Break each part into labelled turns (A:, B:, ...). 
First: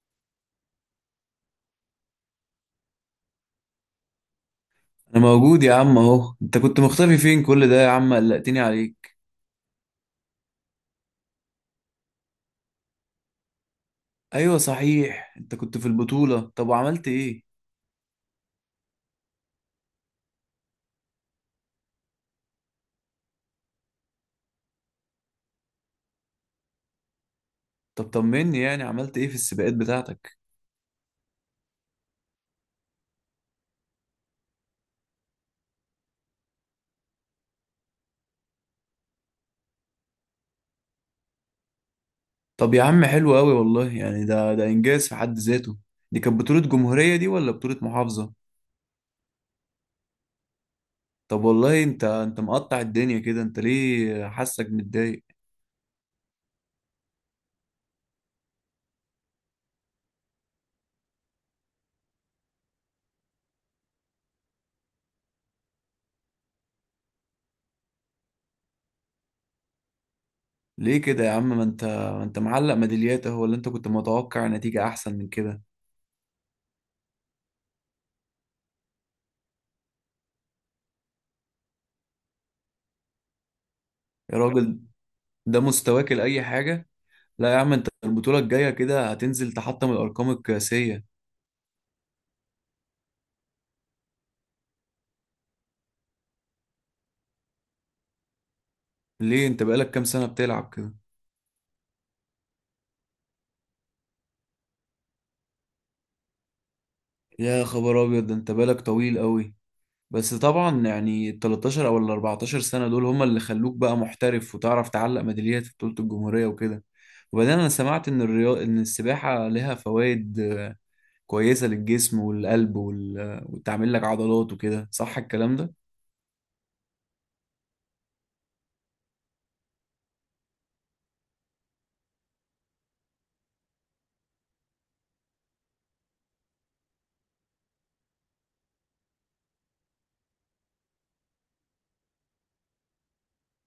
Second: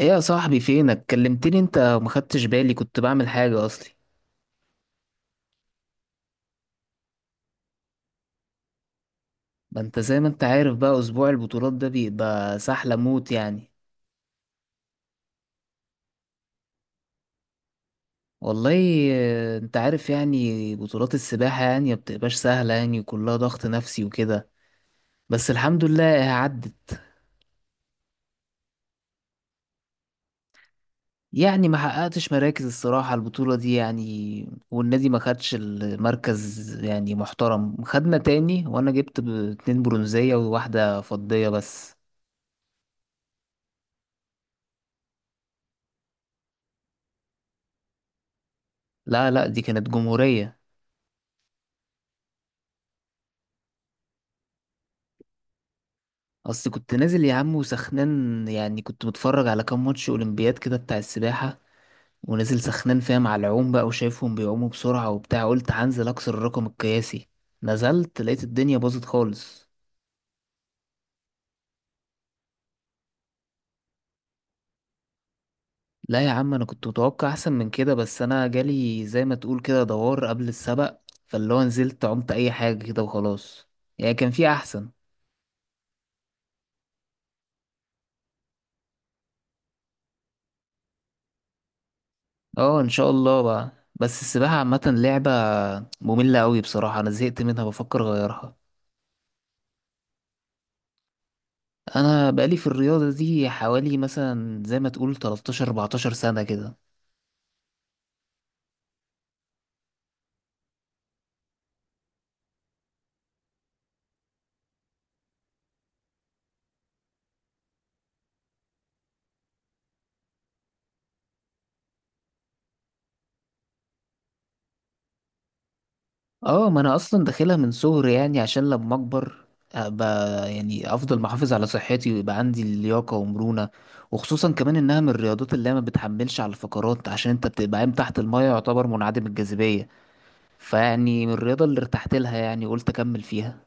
A: ايه يا صاحبي؟ فينك كلمتني انت وما خدتش بالي، كنت بعمل حاجة اصلي.
B: انا موجود يا عم اهو. انت كنت مختفي فين كل ده يا عم؟ قلقتني عليك.
A: ما انت زي ما انت عارف بقى، اسبوع البطولات ده بيبقى سحلة موت يعني.
B: ايوه صحيح، انت كنت في البطولة، طب وعملت ايه؟
A: والله انت عارف يعني بطولات السباحة يعني ما بتبقاش سهلة يعني، وكلها ضغط نفسي وكده. بس الحمد لله عدت.
B: طب طمني يعني عملت ايه في السباقات بتاعتك؟
A: يعني ما حققتش مراكز الصراحة البطولة دي، يعني والنادي ما خدش المركز يعني محترم، خدنا تاني، وانا جبت اتنين برونزية وواحدة فضية بس.
B: طب يا عم حلو قوي والله، يعني ده انجاز في حد ذاته. دي كانت بطولة جمهورية دي ولا بطولة محافظة؟
A: لا لا دي كانت جمهورية.
B: طب والله انت مقطع الدنيا كده، انت ليه حاسك متضايق؟
A: اصل كنت نازل يا عم وسخنان، يعني كنت متفرج على كام ماتش اولمبياد كده بتاع السباحة، ونازل سخنان فيها مع العوم بقى، وشايفهم بيعوموا بسرعة وبتاع، قلت هنزل اكسر الرقم القياسي. نزلت لقيت الدنيا باظت خالص.
B: ليه كده يا عم؟ ما انت معلق ميداليات اهو، ولا انت كنت متوقع نتيجة احسن من كده؟
A: لا يا عم انا كنت متوقع احسن من كده، بس انا جالي زي ما تقول كده دوار قبل السبق، فاللي هو نزلت عمت اي حاجة كده وخلاص. يعني كان
B: يا
A: في
B: راجل،
A: احسن.
B: ده مستواك لأي حاجة. لا يا عم، انت البطولة الجاية كده هتنزل تحطم الأرقام القياسية.
A: اه ان شاء الله بقى. بس السباحة عامة لعبة مملة قوي بصراحة، انا زهقت منها بفكر اغيرها.
B: ليه انت بقالك كام سنة بتلعب كده؟
A: انا بقالي في الرياضه دي حوالي مثلا زي ما تقول 13 14 سنه كده.
B: يا خبر أبيض، ده انت بقالك طويل قوي. بس طبعا يعني ال 13 أو ال 14 سنة دول هما اللي خلوك بقى محترف وتعرف تعلق ميداليات في بطولة الجمهورية وكده. وبعدين أنا سمعت إن الرياض، إن السباحة لها فوائد كويسة للجسم والقلب وال... آه، وتعمل لك عضلات وكده، صح الكلام ده؟
A: اه ما انا اصلا داخلها من صغري، يعني عشان لما اكبر ابقى يعني افضل محافظ على صحتي، ويبقى عندي لياقه ومرونه. وخصوصا كمان انها من الرياضات اللي هي ما بتحملش على الفقرات، عشان انت بتبقى قايم تحت المايه يعتبر منعدم الجاذبيه. فيعني من الرياضه اللي ارتحت لها، يعني قلت اكمل فيها.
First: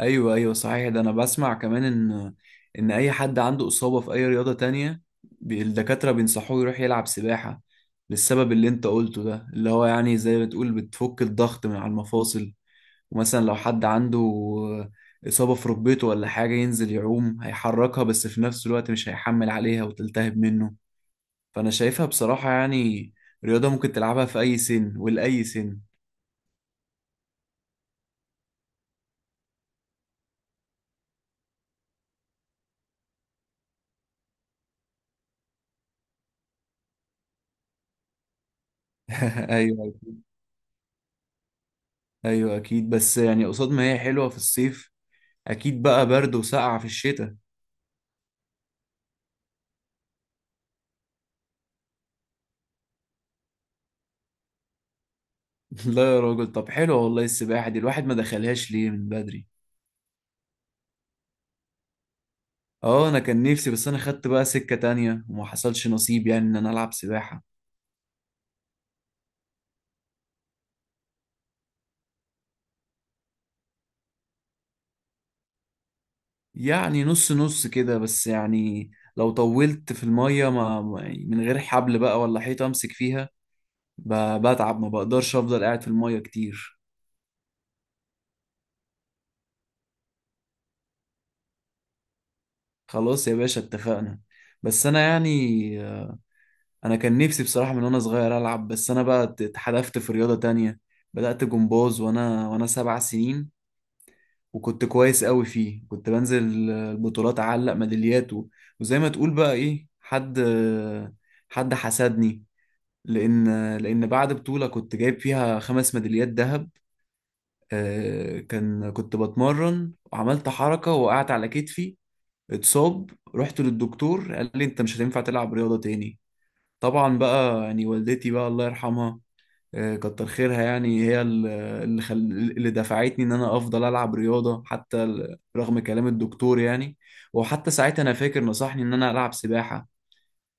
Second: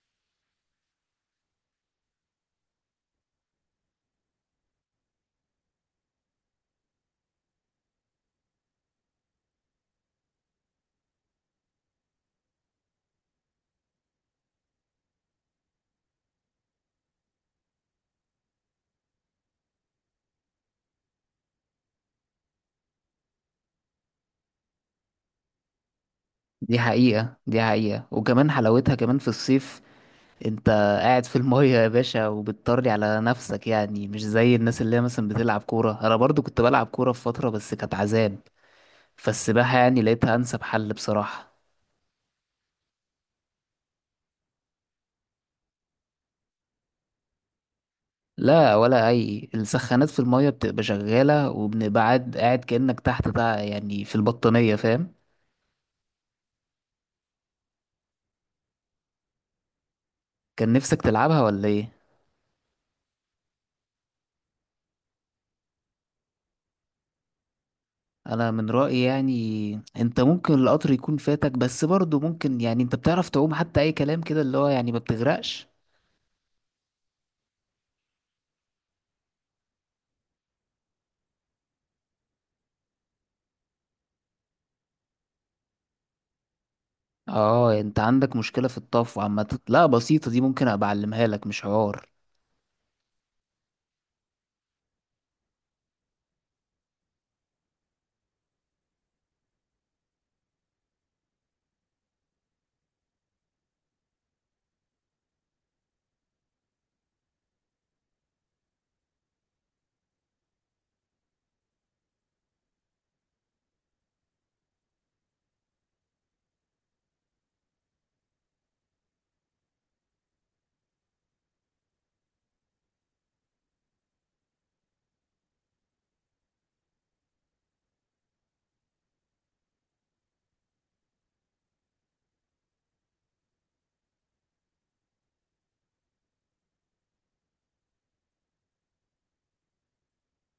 B: ايوه ايوه صحيح، ده انا بسمع كمان ان ان اي حد عنده اصابه في اي رياضه تانية الدكاتره بينصحوه يروح يلعب سباحه، للسبب اللي انت قلته ده، اللي هو يعني زي ما تقول بتفك الضغط من على المفاصل. ومثلا لو حد عنده اصابه في ركبته ولا حاجه، ينزل يعوم هيحركها بس في نفس الوقت مش هيحمل عليها وتلتهب منه. فانا شايفها بصراحه يعني رياضه ممكن تلعبها في اي سن ولاي سن.
A: دي حقيقه دي حقيقه، وكمان حلاوتها كمان في الصيف. انت قاعد في المية يا باشا وبتطري على نفسك، يعني مش زي الناس اللي هي مثلا بتلعب كورة. انا برضو كنت بلعب كورة في فترة بس كانت عذاب. فالسباحة
B: ايوه
A: يعني لقيتها انسب حل بصراحة.
B: ايوه اكيد، بس يعني قصاد ما هي حلوه في الصيف، اكيد بقى برد وسقعة في الشتاء.
A: لا، ولا اي، السخانات في المية بتبقى شغالة، وبنبعد قاعد كأنك تحت بقى يعني في البطانية، فاهم؟
B: لا يا راجل، طب حلو والله، السباحة دي الواحد ما دخلهاش ليه من بدري؟
A: كان نفسك تلعبها ولا ايه؟
B: اه انا كان نفسي، بس انا خدت بقى سكة تانية وما حصلش نصيب يعني ان انا العب سباحة.
A: انا من رأيي يعني انت ممكن القطر يكون فاتك، بس برضو ممكن يعني انت بتعرف تعوم حتى اي كلام كده، اللي هو يعني ما بتغرقش.
B: يعني نص نص كده، بس يعني لو طولت في المية من غير حبل بقى ولا حيطة امسك فيها، بتعب، ما بقدرش افضل قاعد في المية كتير.
A: اه انت عندك مشكلة في الطفو عامة، لا بسيطة دي ممكن ابقى اعلمها لك مش حوار.
B: خلاص يا باشا اتفقنا. بس انا يعني انا كان نفسي بصراحة من وانا صغير العب، بس انا بقى اتحدفت في رياضة تانية. بدأت جمباز وانا سبع سنين، وكنت كويس قوي فيه، كنت بنزل البطولات اعلق ميداليات وزي ما تقول بقى ايه، حد حسدني، لان لان بعد بطولة كنت جايب فيها خمس ميداليات ذهب، كنت بتمرن وعملت حركة وقعت على كتفي، اتصاب. رحت للدكتور قال لي انت مش هتنفع تلعب رياضة تاني. طبعا بقى يعني والدتي بقى الله يرحمها، كتر خيرها، يعني هي اللي خل... اللي دفعتني ان انا افضل العب رياضه، حتى رغم كلام الدكتور يعني. وحتى ساعتها انا فاكر نصحني ان انا العب سباحه،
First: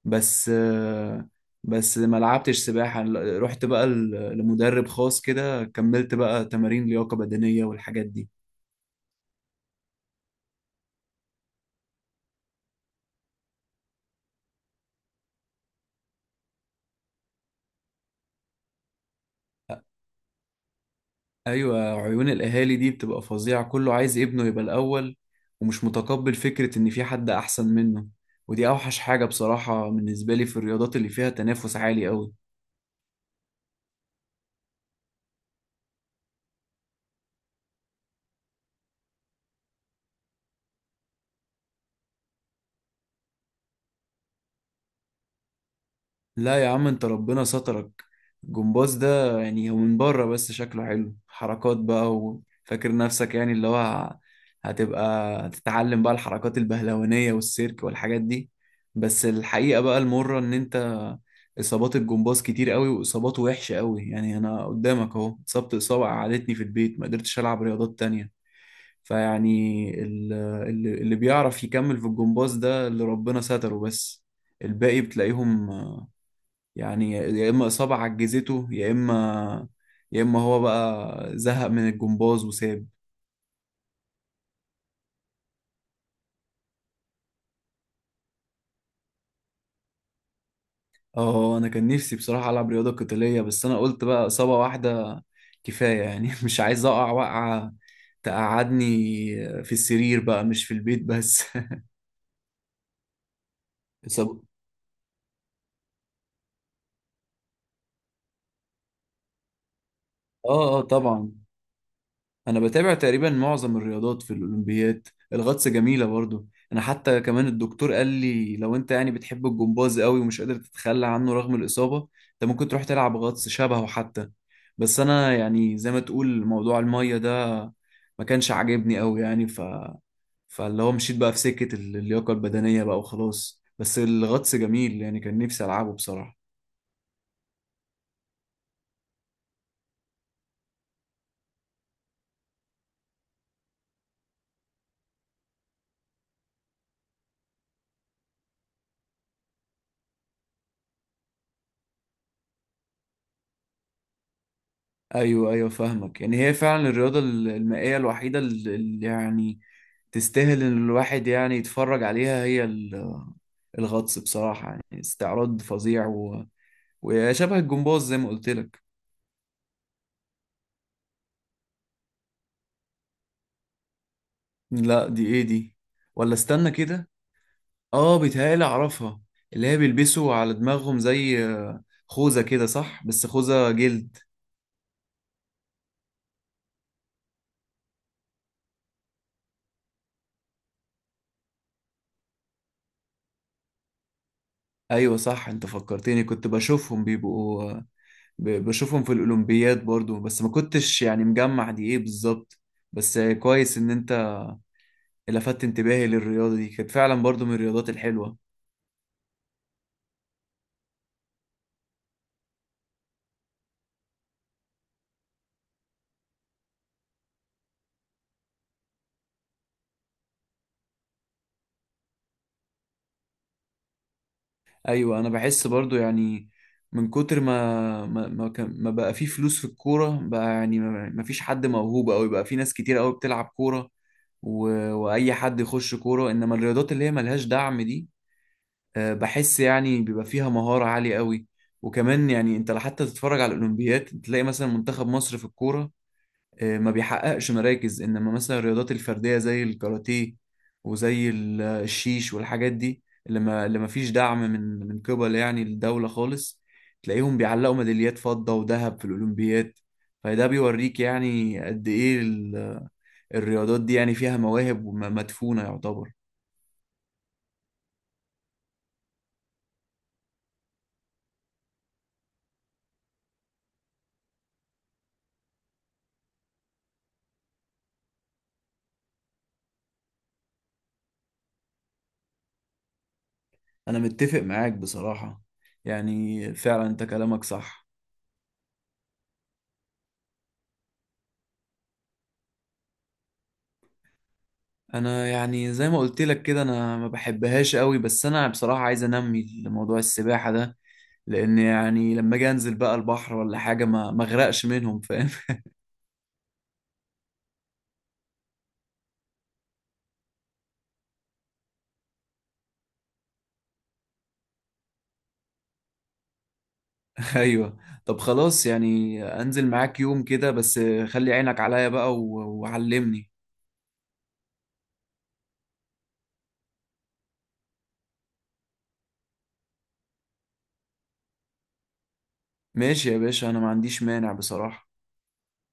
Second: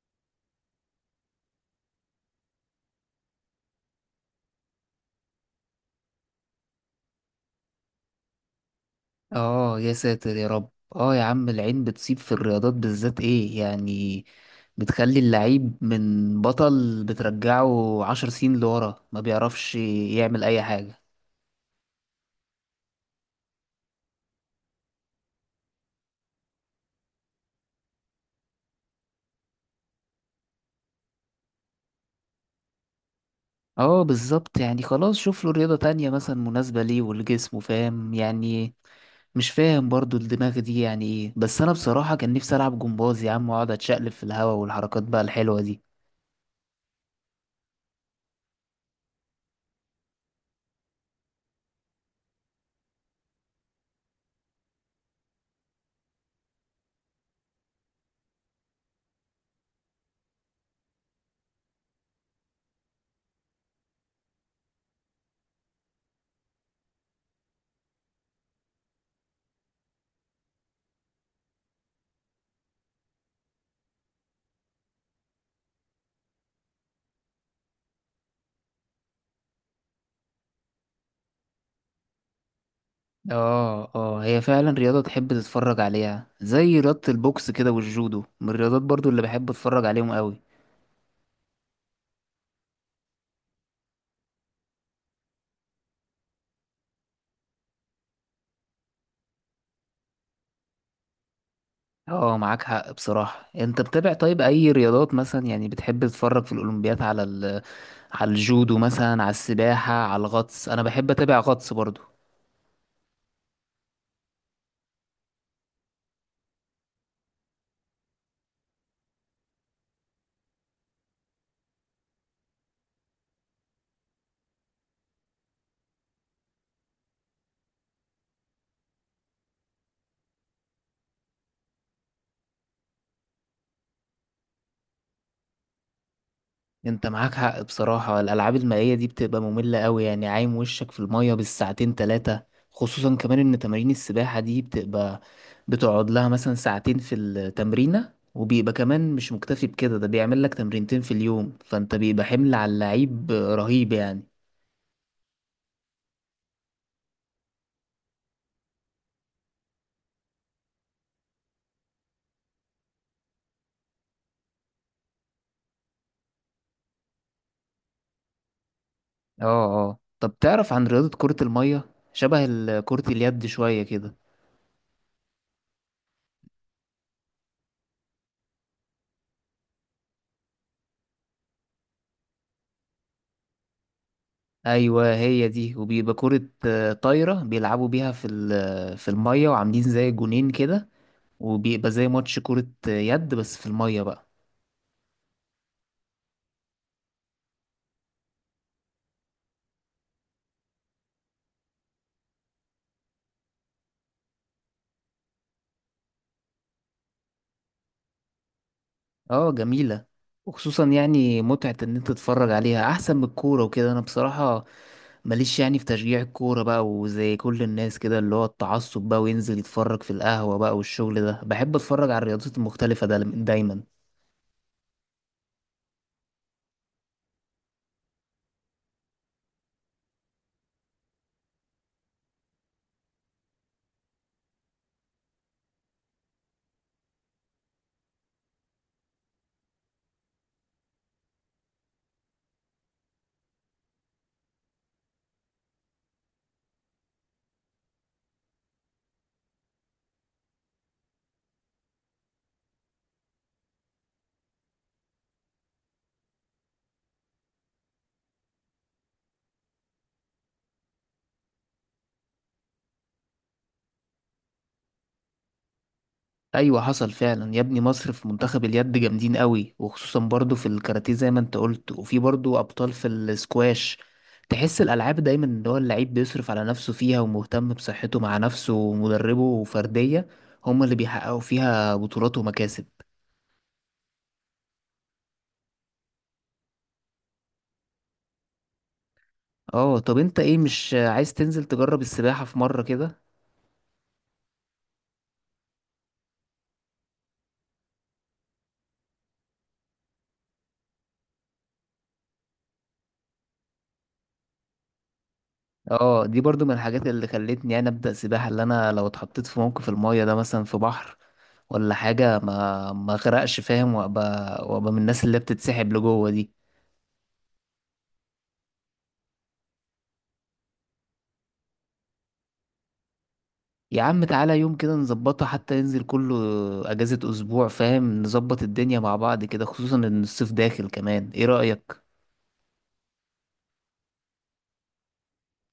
B: بس بس ما لعبتش سباحه، رحت بقى لمدرب خاص كده، كملت بقى تمارين لياقه بدنيه والحاجات دي.
A: اه يا ساتر يا رب. اه يا عم العين بتصيب في الرياضات بالذات، ايه يعني، بتخلي اللعيب من بطل بترجعه عشر سنين لورا، ما بيعرفش يعمل اي حاجة.
B: ايوه، عيون الاهالي دي بتبقى فظيعه، كله عايز ابنه يبقى الاول ومش متقبل فكره ان في حد احسن منه. ودي اوحش حاجه بصراحه بالنسبه لي في الرياضات اللي فيها تنافس عالي قوي.
A: اه بالظبط، يعني خلاص شوف له رياضة تانية مثلا مناسبة ليه ولجسمه، فاهم يعني؟ مش فاهم برضو الدماغ دي يعني ايه، بس انا بصراحة كان نفسي العب جمباز يا عم، واقعد اتشقلب في الهوا والحركات بقى الحلوة دي.
B: لا يا عم، انت ربنا سترك. الجمباز ده يعني هو من بره بس شكله حلو، حركات بقى وفاكر نفسك يعني اللي هو هتبقى تتعلم بقى الحركات البهلوانية والسيرك والحاجات دي. بس الحقيقة بقى المرة ان انت اصابات الجمباز كتير قوي، واصاباته وحشة قوي، يعني انا قدامك اهو، اتصبت اصابة قعدتني في البيت ما قدرتش العب رياضات تانية. فيعني اللي بيعرف يكمل في الجمباز ده اللي ربنا ستره بس. الباقي بتلاقيهم يعني يا اما اصابه عجزته، يا اما، يا اما هو بقى زهق من الجمباز وساب.
A: اه اه، هي فعلا رياضة تحب تتفرج عليها، زي رياضة البوكس كده والجودو من الرياضات برضو اللي بحب اتفرج عليهم قوي.
B: اه انا كان نفسي بصراحه العب رياضه قتاليه، بس انا قلت بقى اصابه واحده كفايه يعني مش عايز اقع وقعه تقعدني في السرير بقى مش في البيت بس.
A: اه معاك حق بصراحة. انت بتابع طيب
B: إصابة-
A: اي رياضات مثلا يعني بتحب تتفرج في الاولمبياد على على الجودو مثلا، على السباحة، على
B: اه
A: الغطس،
B: اه
A: انا بحب
B: طبعا،
A: اتابع غطس برضو.
B: انا بتابع تقريبا معظم الرياضات في الاولمبياد، الغطس جميله برضو. انا حتى كمان الدكتور قال لي لو انت يعني بتحب الجمباز قوي ومش قادر تتخلى عنه رغم الاصابه، انت ممكن تروح تلعب غطس شبهه حتى. بس انا يعني زي ما تقول موضوع الميه ده ما كانش عاجبني قوي يعني، فاللي هو مشيت بقى في سكه اللياقه البدنيه بقى وخلاص. بس الغطس جميل، يعني كان نفسي العبه بصراحه.
A: انت معاك حق بصراحة، الألعاب المائية دي بتبقى مملة قوي، يعني عايم وشك في المية بالساعتين تلاتة. خصوصا كمان ان تمارين السباحة دي بتبقى، بتقعد لها مثلا ساعتين في التمرينة، وبيبقى كمان مش مكتفي بكده، ده بيعمل لك تمرينتين في اليوم، فانت بيبقى حمل على اللعيب رهيب يعني.
B: ايوه ايوه فاهمك، يعني هي فعلا الرياضه المائيه الوحيده اللي يعني تستاهل ان الواحد يعني يتفرج عليها، هي الغطس بصراحه يعني استعراض فظيع و وشبه الجمباز زي ما قلت لك.
A: اه اه، طب تعرف عن رياضة كرة المية؟ شبه كرة اليد شوية كده.
B: لا دي ايه دي؟ ولا استنى كده، اه بيتهيألي اعرفها، اللي هي بيلبسوا على دماغهم زي خوذه كده صح، بس خوذه جلد.
A: ايوه هي دي، وبيبقى كرة طايرة بيلعبوا بيها في في المية، وعاملين زي جونين كده، وبيبقى زي ماتش كرة يد بس في المية بقى.
B: ايوه صح، انت فكرتني، كنت بشوفهم بيبقوا، بشوفهم في الأولمبياد برضو بس ما كنتش يعني مجمع دي ايه بالظبط. بس كويس ان انت لفتت انتباهي للرياضة دي، كانت فعلا برضو من الرياضات الحلوة.
A: اه جميلة، وخصوصا يعني متعة ان انت تتفرج عليها احسن من الكورة وكده. انا بصراحة ماليش يعني في تشجيع الكورة بقى، وزي كل الناس كده اللي هو التعصب بقى وينزل يتفرج في القهوة بقى والشغل ده، بحب اتفرج على الرياضات المختلفة ده دايما.
B: ايوه انا بحس برضو يعني من كتر ما كان ما بقى في فلوس في الكورة بقى، يعني ما فيش حد موهوب أوي بقى، في ناس كتير أوي بتلعب كورة و وأي حد يخش كورة. إنما الرياضات اللي هي ملهاش دعم دي، بحس يعني بيبقى فيها مهارة عالية أوي. وكمان يعني أنت حتى تتفرج على الأولمبياد تلاقي مثلا منتخب مصر في الكورة، ما بيحققش مراكز، انما مثلا الرياضات الفرديه زي الكاراتيه وزي الشيش والحاجات دي، اللي ما فيش دعم من قبل يعني الدوله خالص، تلاقيهم بيعلقوا ميداليات فضه وذهب في الاولمبياد. فده بيوريك يعني قد ايه الرياضات دي يعني فيها مواهب وم- مدفونه يعتبر.
A: ايوه حصل فعلا يا ابني، مصر في منتخب اليد جامدين قوي، وخصوصا برضو في الكاراتيه زي ما انت قلت، وفي برضو ابطال في السكواش. تحس الالعاب دايما ان هو اللعيب بيصرف على نفسه فيها، ومهتم بصحته مع نفسه ومدربه وفرديه، هما اللي بيحققوا فيها بطولات ومكاسب.
B: انا متفق معاك بصراحه، يعني فعلا انت كلامك صح.
A: اه طب انت ايه، مش عايز تنزل تجرب السباحه في مره كده؟
B: انا يعني زي ما قلت لك كده انا ما بحبهاش قوي، بس انا بصراحه عايز انمي موضوع السباحه ده، لان يعني لما اجي انزل بقى البحر ولا حاجه ما اغرقش منهم، فاهم.
A: اه دي برضو من الحاجات اللي خلتني انا ابدا سباحه، اللي انا لو اتحطيت في موقف المايه ده مثلا في بحر ولا حاجة ما غرقش، فاهم؟ وابقى وابقى من الناس اللي بتتسحب لجوه دي.
B: ايوه، طب خلاص يعني انزل معاك يوم كده بس، خلي عينك عليا بقى وعلمني.
A: يا عم تعالى يوم كده نظبطه حتى ينزل كله، اجازة اسبوع فاهم، نظبط الدنيا مع بعض كده، خصوصا ان الصيف داخل كمان، ايه رأيك؟
B: ماشي يا باشا، انا ما عنديش مانع بصراحه.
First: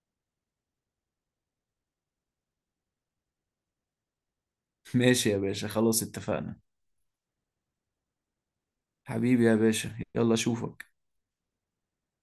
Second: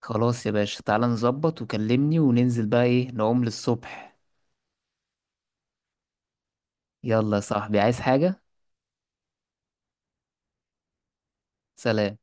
A: خلاص يا باشا، تعالى نظبط وكلمني وننزل بقى ايه نعوم للصبح.
B: ماشي يا باشا خلاص اتفقنا.
A: يلا يا صاحبي، عايز حاجة؟
B: حبيبي يا باشا، يلا اشوفك.
A: سلام.